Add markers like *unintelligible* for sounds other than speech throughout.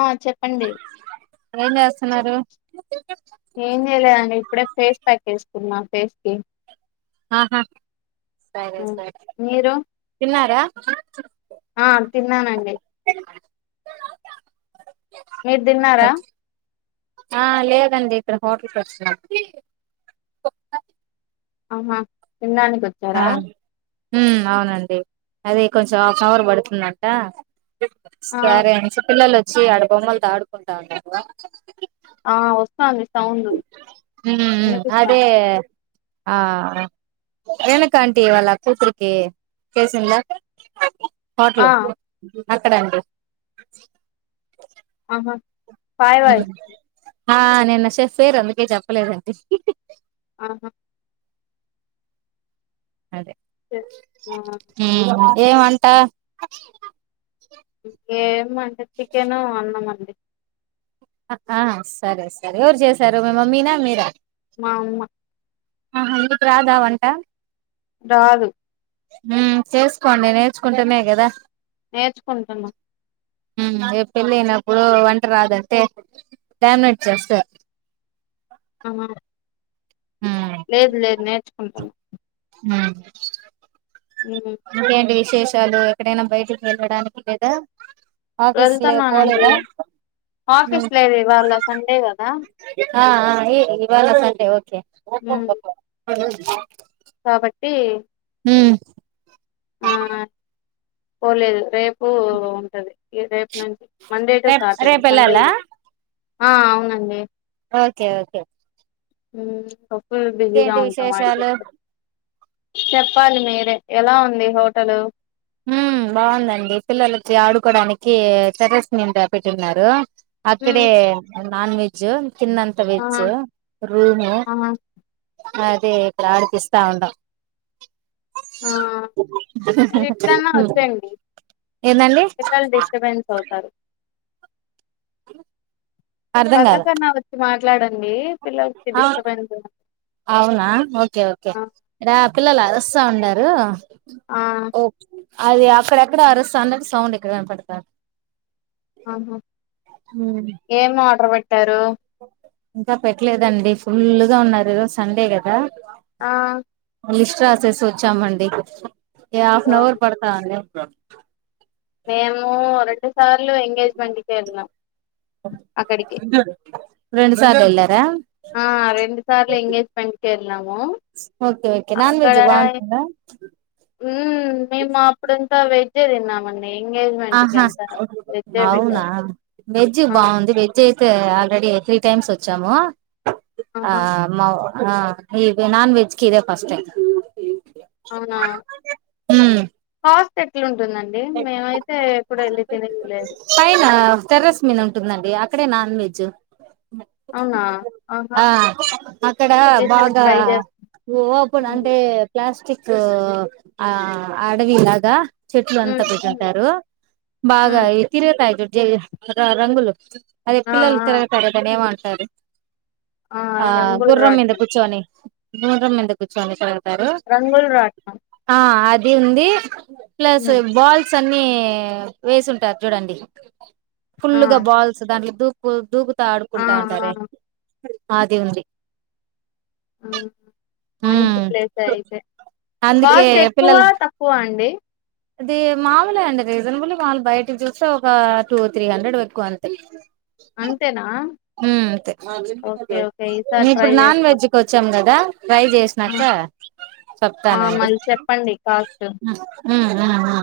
ఆ చెప్పండి ఏం చేస్తున్నారు ఏం పేస్ కి ఆహా సరే ఉమ్. సరే మీరు తిన్నారా ఆ తిన్నానండి మీరు తిన్నారా ఆ లేదండి ఇక్కడ హోటల్కి వచ్చినము ఆహా తిన్నాడనికి వచ్చారా హ్మ్ అవునండి అది కొంచెం హాఫ్ అన్ అవర్ పడుతుందట్ట ఆ సరే అండి పిల్లలు చ్చి అడబొమ్మలతో ఆడుకుంటా ఉన్నారు ఆ వ హ్మ్ అదే వినిపిస్తాంది ఆ వెకంటీ వాళ్ళ కూతురికి కేసిందా ఆ హోట్లు అక్కడండి ఆ ఫైవ్ వయిస్ ఆ నేన్న షేఫ్ఫార్ అందుకే చెప్పలేదండి ఆహా అదే సరే. ఆ, హు ఏమంట ఇంకేమ అంటే చికెన్ అన్నాం అండి ఆ సరే సరే ఎవరు చేసారు మీ మమ్మీనా మీరా మా అమ్మ ఆహా మీకు రాదా వంట. రాదు హుహ్ చేసుకొండి నేర్చుకుంటనే గదా నేర్చుకుంటున్నా. హ్ పెళ్ళి అయినప్పుడు వంట రాదంటే డామినేట్ చేస్తారు. ఆ హ లేదు లేదు నేర్చుకుంటున్నా. అ ఉమ్, ఇంకేంటి విశేషాలు ఎక్కడైనా బయటికి వెళ్ళడానికి లేదా ఆఫీస్ లో వెళ్తున్నానండి పోలేదా ఆఫీస్ హ్ లేదు ఇవాళ సండే కదా ఆ ఆ ఇవాళ సండే ఓకే. ఉమ్, కాబట్టి హ్మ్ ఆ పోలేదు రేప్ పు ఉంటది. రేపు నుంచి మండే టు రేప్ సాటర్డే సండే రేపెళ్ళాలా లేదు. ఆ అవునండి. ఓకే ఓకే హుమ్మ్ ఒ ఫుల్ బిజీగా ఇంకేంటి ఉంటాం విశేషాలు ఆడికెల్లిపోతే చెప్పాలి మీరే ఎలా ఉ ంది హోటలు హ్మ్ బాగుందండి పిల్లలకి ఆడుకోడానికి టెర్రస్ మీద పెట్టివున్నారు. అక్కడే నాన్ వెజ్ కిందంతా వెజ్ ఆహా రూము ఆహా అదే ఇక్కడ ఆడిపిస్తా ఉంటాం. ఇటన్నా వచ్చేయండి ఏందండి పిల్లలు డిస్టర్బెన్స్ అవుతారు. పక్క కన్నా వచ్చి మా ట్లాడండి అవును అవునా ఓకే ఓకే ఆ ఇడా పిల్లలు అరు స్తా ఉన్నారు. ఆ అది అక్కడెక్కడ అరస్త *unintelligible* సౌండ్ ఇక్కడ వినపడతాంది. ఆహా ఏం ఆర్డర్ పెట్టి, పెట్టారు ఇంకా పెట్టలేదండి ఫుల్గా ఉన్నారు. ఈ రోజు సండే కదా, ఆ లిస్ట్ రాసేసి వచ్చామండి, ఏ ఆఫ్ నఅవర్ ఓ- పడతాంది, *inaudible* ఏమో రెండు, సార్లు ఎంగేజ్మెంట్ కి వెళ్ళినాం అక్కడికి రెండుసార్లు ఎళ్ళారా, ఆ రెండు సార్లు ఎంగేజ్మెంట్ కె వెళ్ళాము ఓకే ఓకే నాన్ అక్కడ, వెజ్ బాగుంటుందా ఉ మేము అప్పుడంతా వెజ్ తిన్నామ అండి, ఆహా అవునా పెట్టారు వెజ్ ఆ బాగుంది వెజ్ అయితే ఆల్రెడీ, టు టైమ్స్ వచ్చాము, ఆ ఆహా మా ఆ ఇ నాన్ వెజ్ క ఇదే ఫస్ట్ టైం, అవునా ఉమ్ చెట్లు ఉంటే తినేది లేదు పైన టెర్రస్ మీద ఉంటుందండి, అక్కడే నాన్ వెజ్, అవునా ఆహా ఆ అక్కడ ఈసారి బాగా ట్రై చేస్తా ఓపన్ మ్మ్ అంటే ప్లాస్టిక్, టు ఆ అడవి లాగా చెట్, *inaudible* మ్మ్ టా రు బాగా మ్మ్ తిరుగతాయి చూడు, జై రంగులు, అదే ఆ పిల్లలు ఆ తిరుగుతారు దాన్ని ఏమంటా, సరే ఆ రంగులు గుర్రం మీద రాట్నం కూర్చుని, రూరమ్మ ఎందుకు చానా చానా, తారు రంగులు రాట్నం ఆ అది, ఇది ఉంది, ప్లస్ మ్మ్ స్ అన్ని వేసింటారు చూడండి, ఆ ఫుల్లు గా బాల్స్ దాంట్లో దూకు, కొ దుకు ఆ ఆడుకుంటా ఆ ఉంటారే, ఆది ఉంది. అవును. మంచి ఉమ్ ప్లేస్ అయితే అందుకే కాస్ట్ ఎక్కువ పిల్లల తక్కువ అండీ అది మాములే అండి రీజనబుల్ వాళ్ళు బయటికి చూస్తే ఒక టూ త్రీ హండ్రెడ్ ఎక్కువ అంతే అంతేనా హ్ అంతే ఓకే ఓకే మే ఈసారి ట్రై ఇప్పుడు నాన్ చేస్తాం వెజ్కొచ్చాం. గదా ట్రై ఆ, చేసినాక ఆ, చెప్తానండి. మళ్ళీ చెప్పండి కాస్ట్ మ్ మ్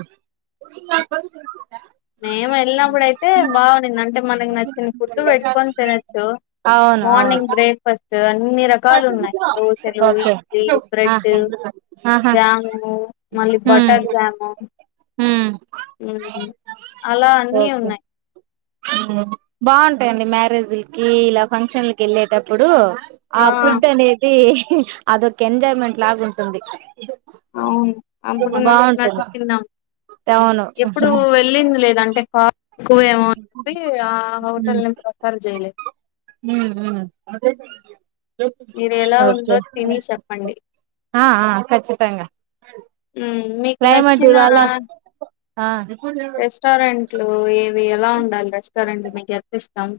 మేం ఎళ్ళినప్పుడుయితే బాగుంనింది. అంటే మనకి నచ్చిన ఫుడ్టు పెట్టుకొని తినచ్చు. అవును అవును మార్నింగ్ బ్రేక్ఫస్ట్ అన్ని రకాలు ఉన్నాయి. దోశలు, ఓకే ఇడ్లీ, ఆ బ్రెడ్, ఆహా జాము మళ్ళీ ఉమ్ బటర్ జాము. ఉమ్ అలా అన్ని ఉన్నాయి. బాగుంటయండి మ్యారేజ్ల్కి ఇలా ఫంక్షన్లకి ఎళ్ళేటప్పుడూ ఆ ఫుడ్ అనేది అదొక్ ఎంజాయ్మెంట్ లాగుంటుంది. అవును. అప్పుడు నచ్చినట్టు బాగుంటుంది తిన్నాం. అవును ఎప్పుడూ ఉమ్ వెళ్ళింది లేద్ అంటే పా ఎక్కువేమో అని చెప్పి ఆ హోటల్ నుంచి ప్రిఫర్ చేయలే. అదే మీరెలా ఉందో తిని చెప్పండి. ఆ ఆ ఖచ్చితంగా మ్ మీకు క్లైమేట్ నచ్చినా ఇవాళ ఆ రెస్టారెంట్ ఇట్లో ఏవి ఎలా ఉండాలి రెస్టారెంట్ మీకు ఎంత ఇష్టం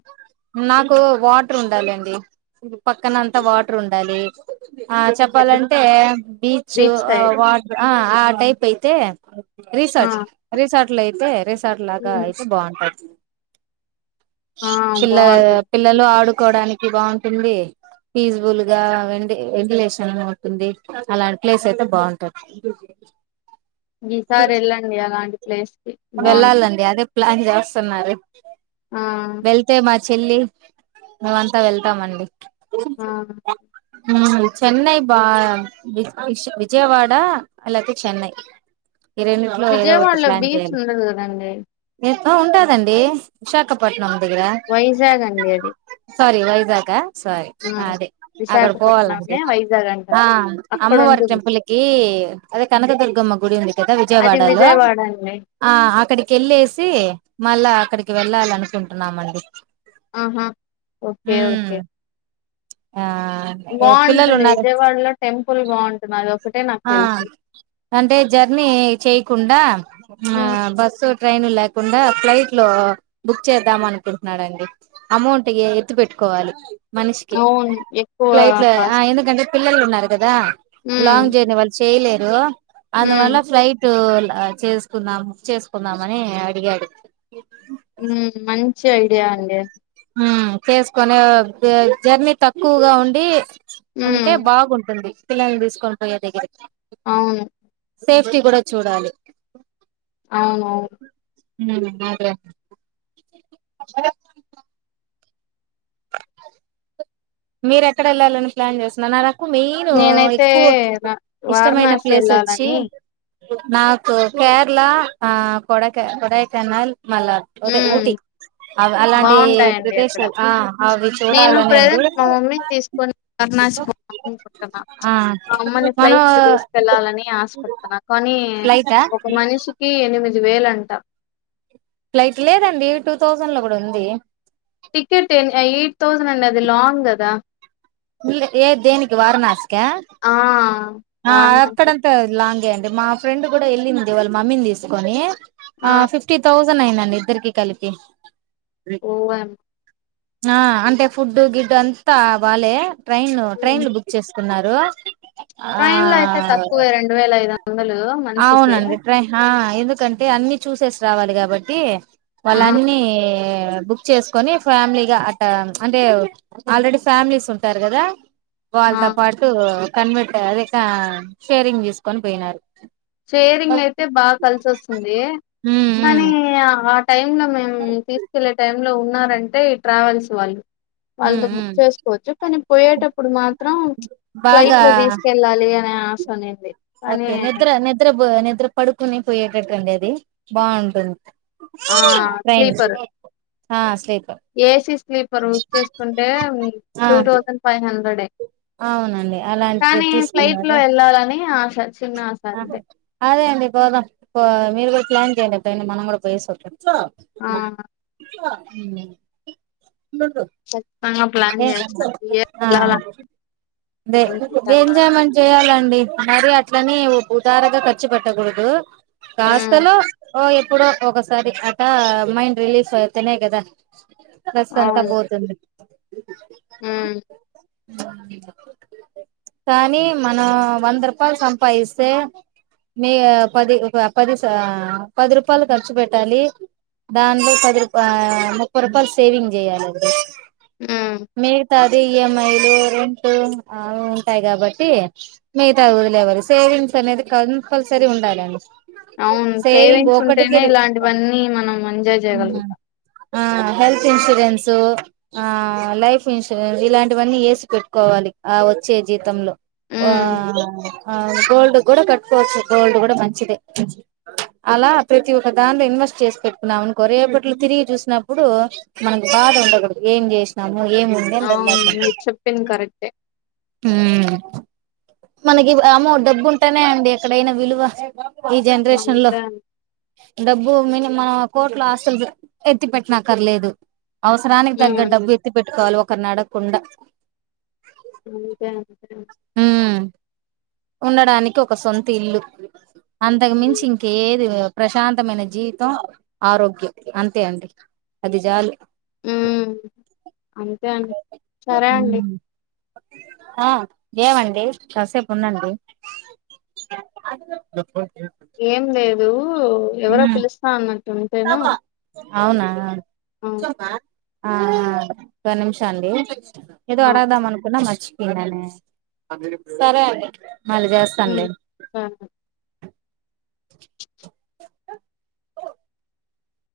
నాకు వాటర్ ఉండాలండి. పక్కన అంతా హ్మ్. వాటర్ ఉండాలీ. ఆ అయితే చెప్పాలంటే బీచ్ ఆ వాట్ ఆ ఆ టైప్ అయితే అ ఆ! రీసెర్చ్ రిసార్ట్లో అ వేరే సార్లాగా హ్మ్. అయితే బాగుంటది ఆ! ఆ బావుంటుంది. పిల్లలు ఆడుకోవడాన్ మీకి బాగుంటుంది ఫీజ్బుల్ గా వె వెంటిలేషన్ ఉంటుంది అలాంటి ప్లేస్ అయితే బాగుంటాది ఈసారి వెళ్ళండి అలాంటి ప్లేస్ కి బాగుంటుంది వెళ్ళాలండి అదే ప్లాన్ చేస్తున్నారు ఆ వెళ్తే మా చెల్లి మేమంతా వెళ్తామండి ఆ ఉమ్ చెన్నై బా వి వి విజయవాడ అలాపోతే చెన్నై ఈ రెండిట్లో ఏదో ఒకటి విజయవాడలో ప్లాన్ బీచ్ చేయాలి ఉండదు కదండి ఆ ఉంటాదండి విశాఖపట్నం దగ్గర వైజాగ్ అండి అది సారీ వైజాగ సారీ హ్మ్. అదే అక్కడ పోవాలండి విశాఖపట్నంనే వైజాగ్ ఆ అంటారు. అమ్మవారి అక్కడుంటుంది. టెంపుల్కి అదే కనకదుర్గమ్మ గుడి ఉంది కదా అది విజయవాడలో విజయవాడ అండి. ఆ అక్కడికి వెళ్ళేసి మళ్ళా అక్కడికి వెళ్ళాలి అనుకుంటున్నామండి ఆహా ఓకే ఉమ్ ఓకే ఆ పిల్లలు బాగుంటుంది ఉన్నారు విజయవాడలో టెంపుల్ బాగుంటుంది అదొక్ ఆ అంటే జర్నీ చేయకుండా ఆ హ్మ్. బస్సు ట్రైన్ లేకుండా ఫ్లైట్ లో బుక్ చేద్దాం అనుకుంటున్నారండి అమౌంట్ ఎత్తు పెట్టుకోవాలి మనిషికి అవును ఎక్కువ ఫ్లైట్ లో ఆ ఎందుకంటే పిల్లలు ఉన్నారు కదా మ్మ్ లాంగ్ జర్నీ వాళ్ళు చేయలేరు అంత వల్ల ఫ్లైట్ చేసుకుందాం చేసుకుందామని అడిగాడు. మ్మ్ మంచి ఐడియా అండి మ్మ్ చేసుకొని జర్నీ తక్కువగా ఉండి ఉమ్ ఉంటే బాగుంటుంది పిల్లలు తీసుకొనిపొయ్యే దగ్గరికి అవును సేఫ్టీ కూడా చూడాలి అవునవును ఉమ్ మీర ఎక్కడ వెళ్ళాలని ప్లాన్ చేస్తున్నన్న ఎక్కువ మెయిన్ నేనైతే ఎక్కువ పుడ్ రా ఇష్టమైన వారణాసి ప్లేస్ వచ్చి వెళ్ళాలని నాకు కేరళ ఆ కొడైక కొడైకెనాల్ మల అదే ఉమ్ ఊటీ అలాంటి బాగుంటాయండి అక్కడ ప్రదేశాలు ఆ అవి నేను చూడాలని ప్రెజెంట్ ఉంది మా మమ్మీని తీసుకొని వరుణాసి పోతున్నా ఆ మా అమ్మని మనం ఫ్లైట్ లో తీసుకెళ్ళాలని ఆశపడుతున్నా కానీ ఫ్లైటా ఒక మనిషికి ఎనిమిది ఐదు వేలు అంట ఫ్లైట్ లేదండి టూ థౌజండ్ లో కూడా ఉంది టికెట్ ఎ ఎయిట్ థౌసండ్ అండి అది లాంగ్ కదా ఇ ఏ దేనికి వారణాసి క్యా ఆ ఆ వారణాసి అక్కడంతా లాంగే అం మా ఫ్రెండ్ కూడా వెళ్ళింది వాళ్ళ మమ్మీని తీసుకొని ఆ ఫిఫ్టీ తౌజండ్ టూ నైన్ అండి ఇద్దరికి కలిపి ఓ ఆ అంటే ఫుడ్డు గిడ్డు అంతా వాలే ట్రైన్ ఉమ్ ట్రైన్లు బుక్ చేస్తా అన్నారు ట్రైన్ లో అయితే తక్కువే రెండు వేల ఐదు వందలు మనిషికి అవునండి ట్రై ఆ ఎందుకంటే అన్ని చూసేసి రావాలి కాబట్టి ఆ వాళ్ళన్నీ బుక్ చేసుకొని ఫ్యామిలీగా అట అంటే ఆల్రెడీ ఫ్యామిలీస్ ఉంట చెంటారు కదా ఆ వాళ్ళతో పాటు కనిపెట్టారు అదే షేరింగ్ తీసుకొని పోయినారు షేరింగ్ అయితే బాగా కలిసి వస్తుంది ఉమ్ ఉమ్ కానీ టైమ్ లో మేము తీసుకెళ్లే టైం లో ఉన్నారంటే ట్రావెల్స్ వాళ్ళు ఉమ్ వాళ్ళతో ఉమ్ బుక్ చేసుకోవచ్చు కానీ పోయేటప్పుడు మాత్రం ఫ్లైట్ బాగా లో తీసుకెళ్ళాలి అ ఆ సన్నడిది ఓకే నిద్ర ని నిద్ర నిద్ర పడుకుని పోయేటటువండంటి బాగుంటుంది ఆ స్లీపరు హ sleep A C sleeper book చేసుకుంటే ఆ టూ థౌజండ్ ఫైవ్ హండ్రెడ్ ఏ అవునండి అలాంటిది కానీ ఫ్లైట్ లో తీసుకున్నారు వెళ్ళాలని ఆశ. చిన్న ఆశ అంతే అదే అండి పోదాం పో మీరు కూడా ప్లాన్ చేయండి ఇయి మనం కూడా పోయి సే చ ఆ హ్మ్మ్ ఖచ్చితంగా ప్లాన్ చేస్తాను ఈ ఇయర్ హా వెళ్ళాల *unintelligible* అనుకుంటాన్నా ఎంజాయ్మెంట్ చేయాలం అండి ఇస్తున్నారు అట్లని ఉదారగా ఖర్చు పెట్టకూడదు కాస్త ఉమ్ లో ఓ ఎప్పుడో ఒకసారి అట మైండ్ రిలీఫ్ అవుతేనే కదా బస్ అంతా బోతుం మ్మ్ కానీ మనం వంద రూపాయలు సంపాదిస్ స్తే మీ పది పదిస పది రూపాయలు ఖర్చు పెట్టాలి దానిలో పది రూపా ముప్పై రూపాయలు సేవింగ్ చేయాలిండి. మ్మ్ ది ఈ ఎం ఐ లు రెంట్ ఆ ఉంటాయి కాబట్టి మీ తదులేవారు సేవింగ్స్ నేది కంపల్సరీ గా ఉండాలండి అవును సేవింగ్ సేవింగ్స్ ఒకటికి ఉంటేనే ఇలాంటివన్నీ మనం మంచి ఉమ్ జయగలుగుతా ఆ హెల్త్ ఇన్సూరెన్సు ఆ లైఫ్ ఇన్సూరెన్స్ ఇలాంటివన్నీ వేసి పెట్టుకోవాలి ఆ వచ్చే జీతంలో ఆ ఉమ్ ఆ గోల్డ్ కూడా కట్టుకోవచ్చు గోల్డ్ కూడా మంచిదే అలా ప్రతి ఒక్క దాంలో ఇన్వెస్ట్ చేసి పెట్ మను కొరేపట్లు తిరిగి చూసినప్పుడు మనకు బాధ ఉండకూడదు ఏం చేసినాం అవును మీరు చెప్పింది కరెక్టే హ్మ్మ్ మనకి అమో డబ్బు ఉంటానే అండి ఎక్కడైనా విలువ ఈ జనరేషన్ లో అంతే అండి. డబ్బు మని మా కోర్టులో ఆస్లు ఎత్తి పెట్టినాక్కర్లేదు అవసరానికి తగ్గ ఉమ్ డబ్బుత్తి పెట్టుకోవాల ఒక కర్ణాడ కొండ ఒకే అండి ఉమ్ ఉండడానికి ఒక సొంత ఇల్లు అంతకుమించి ఉమ్ ఇంకేది ప్రశాంతమైన జీవితం ఆరోగ్యం అంతే అండి అది చాలు ఉమ్మ్ అంతే అండి సరే అండి ఆ ఏవండీ కాసేమ్ *inaudible* ఉందండి ఏం లేదు కు ఎవరో పిలుస్తా అన్న అంతేనా *inaudible* అవునా చోమా *inaudible* ఆ ఒక నిమిష అండి ఏదో ఆ అడగదం అనుకున్నా మార్చి సరే అండి మళ్ళ ఉమ్ వస్తానులే సరే ఓ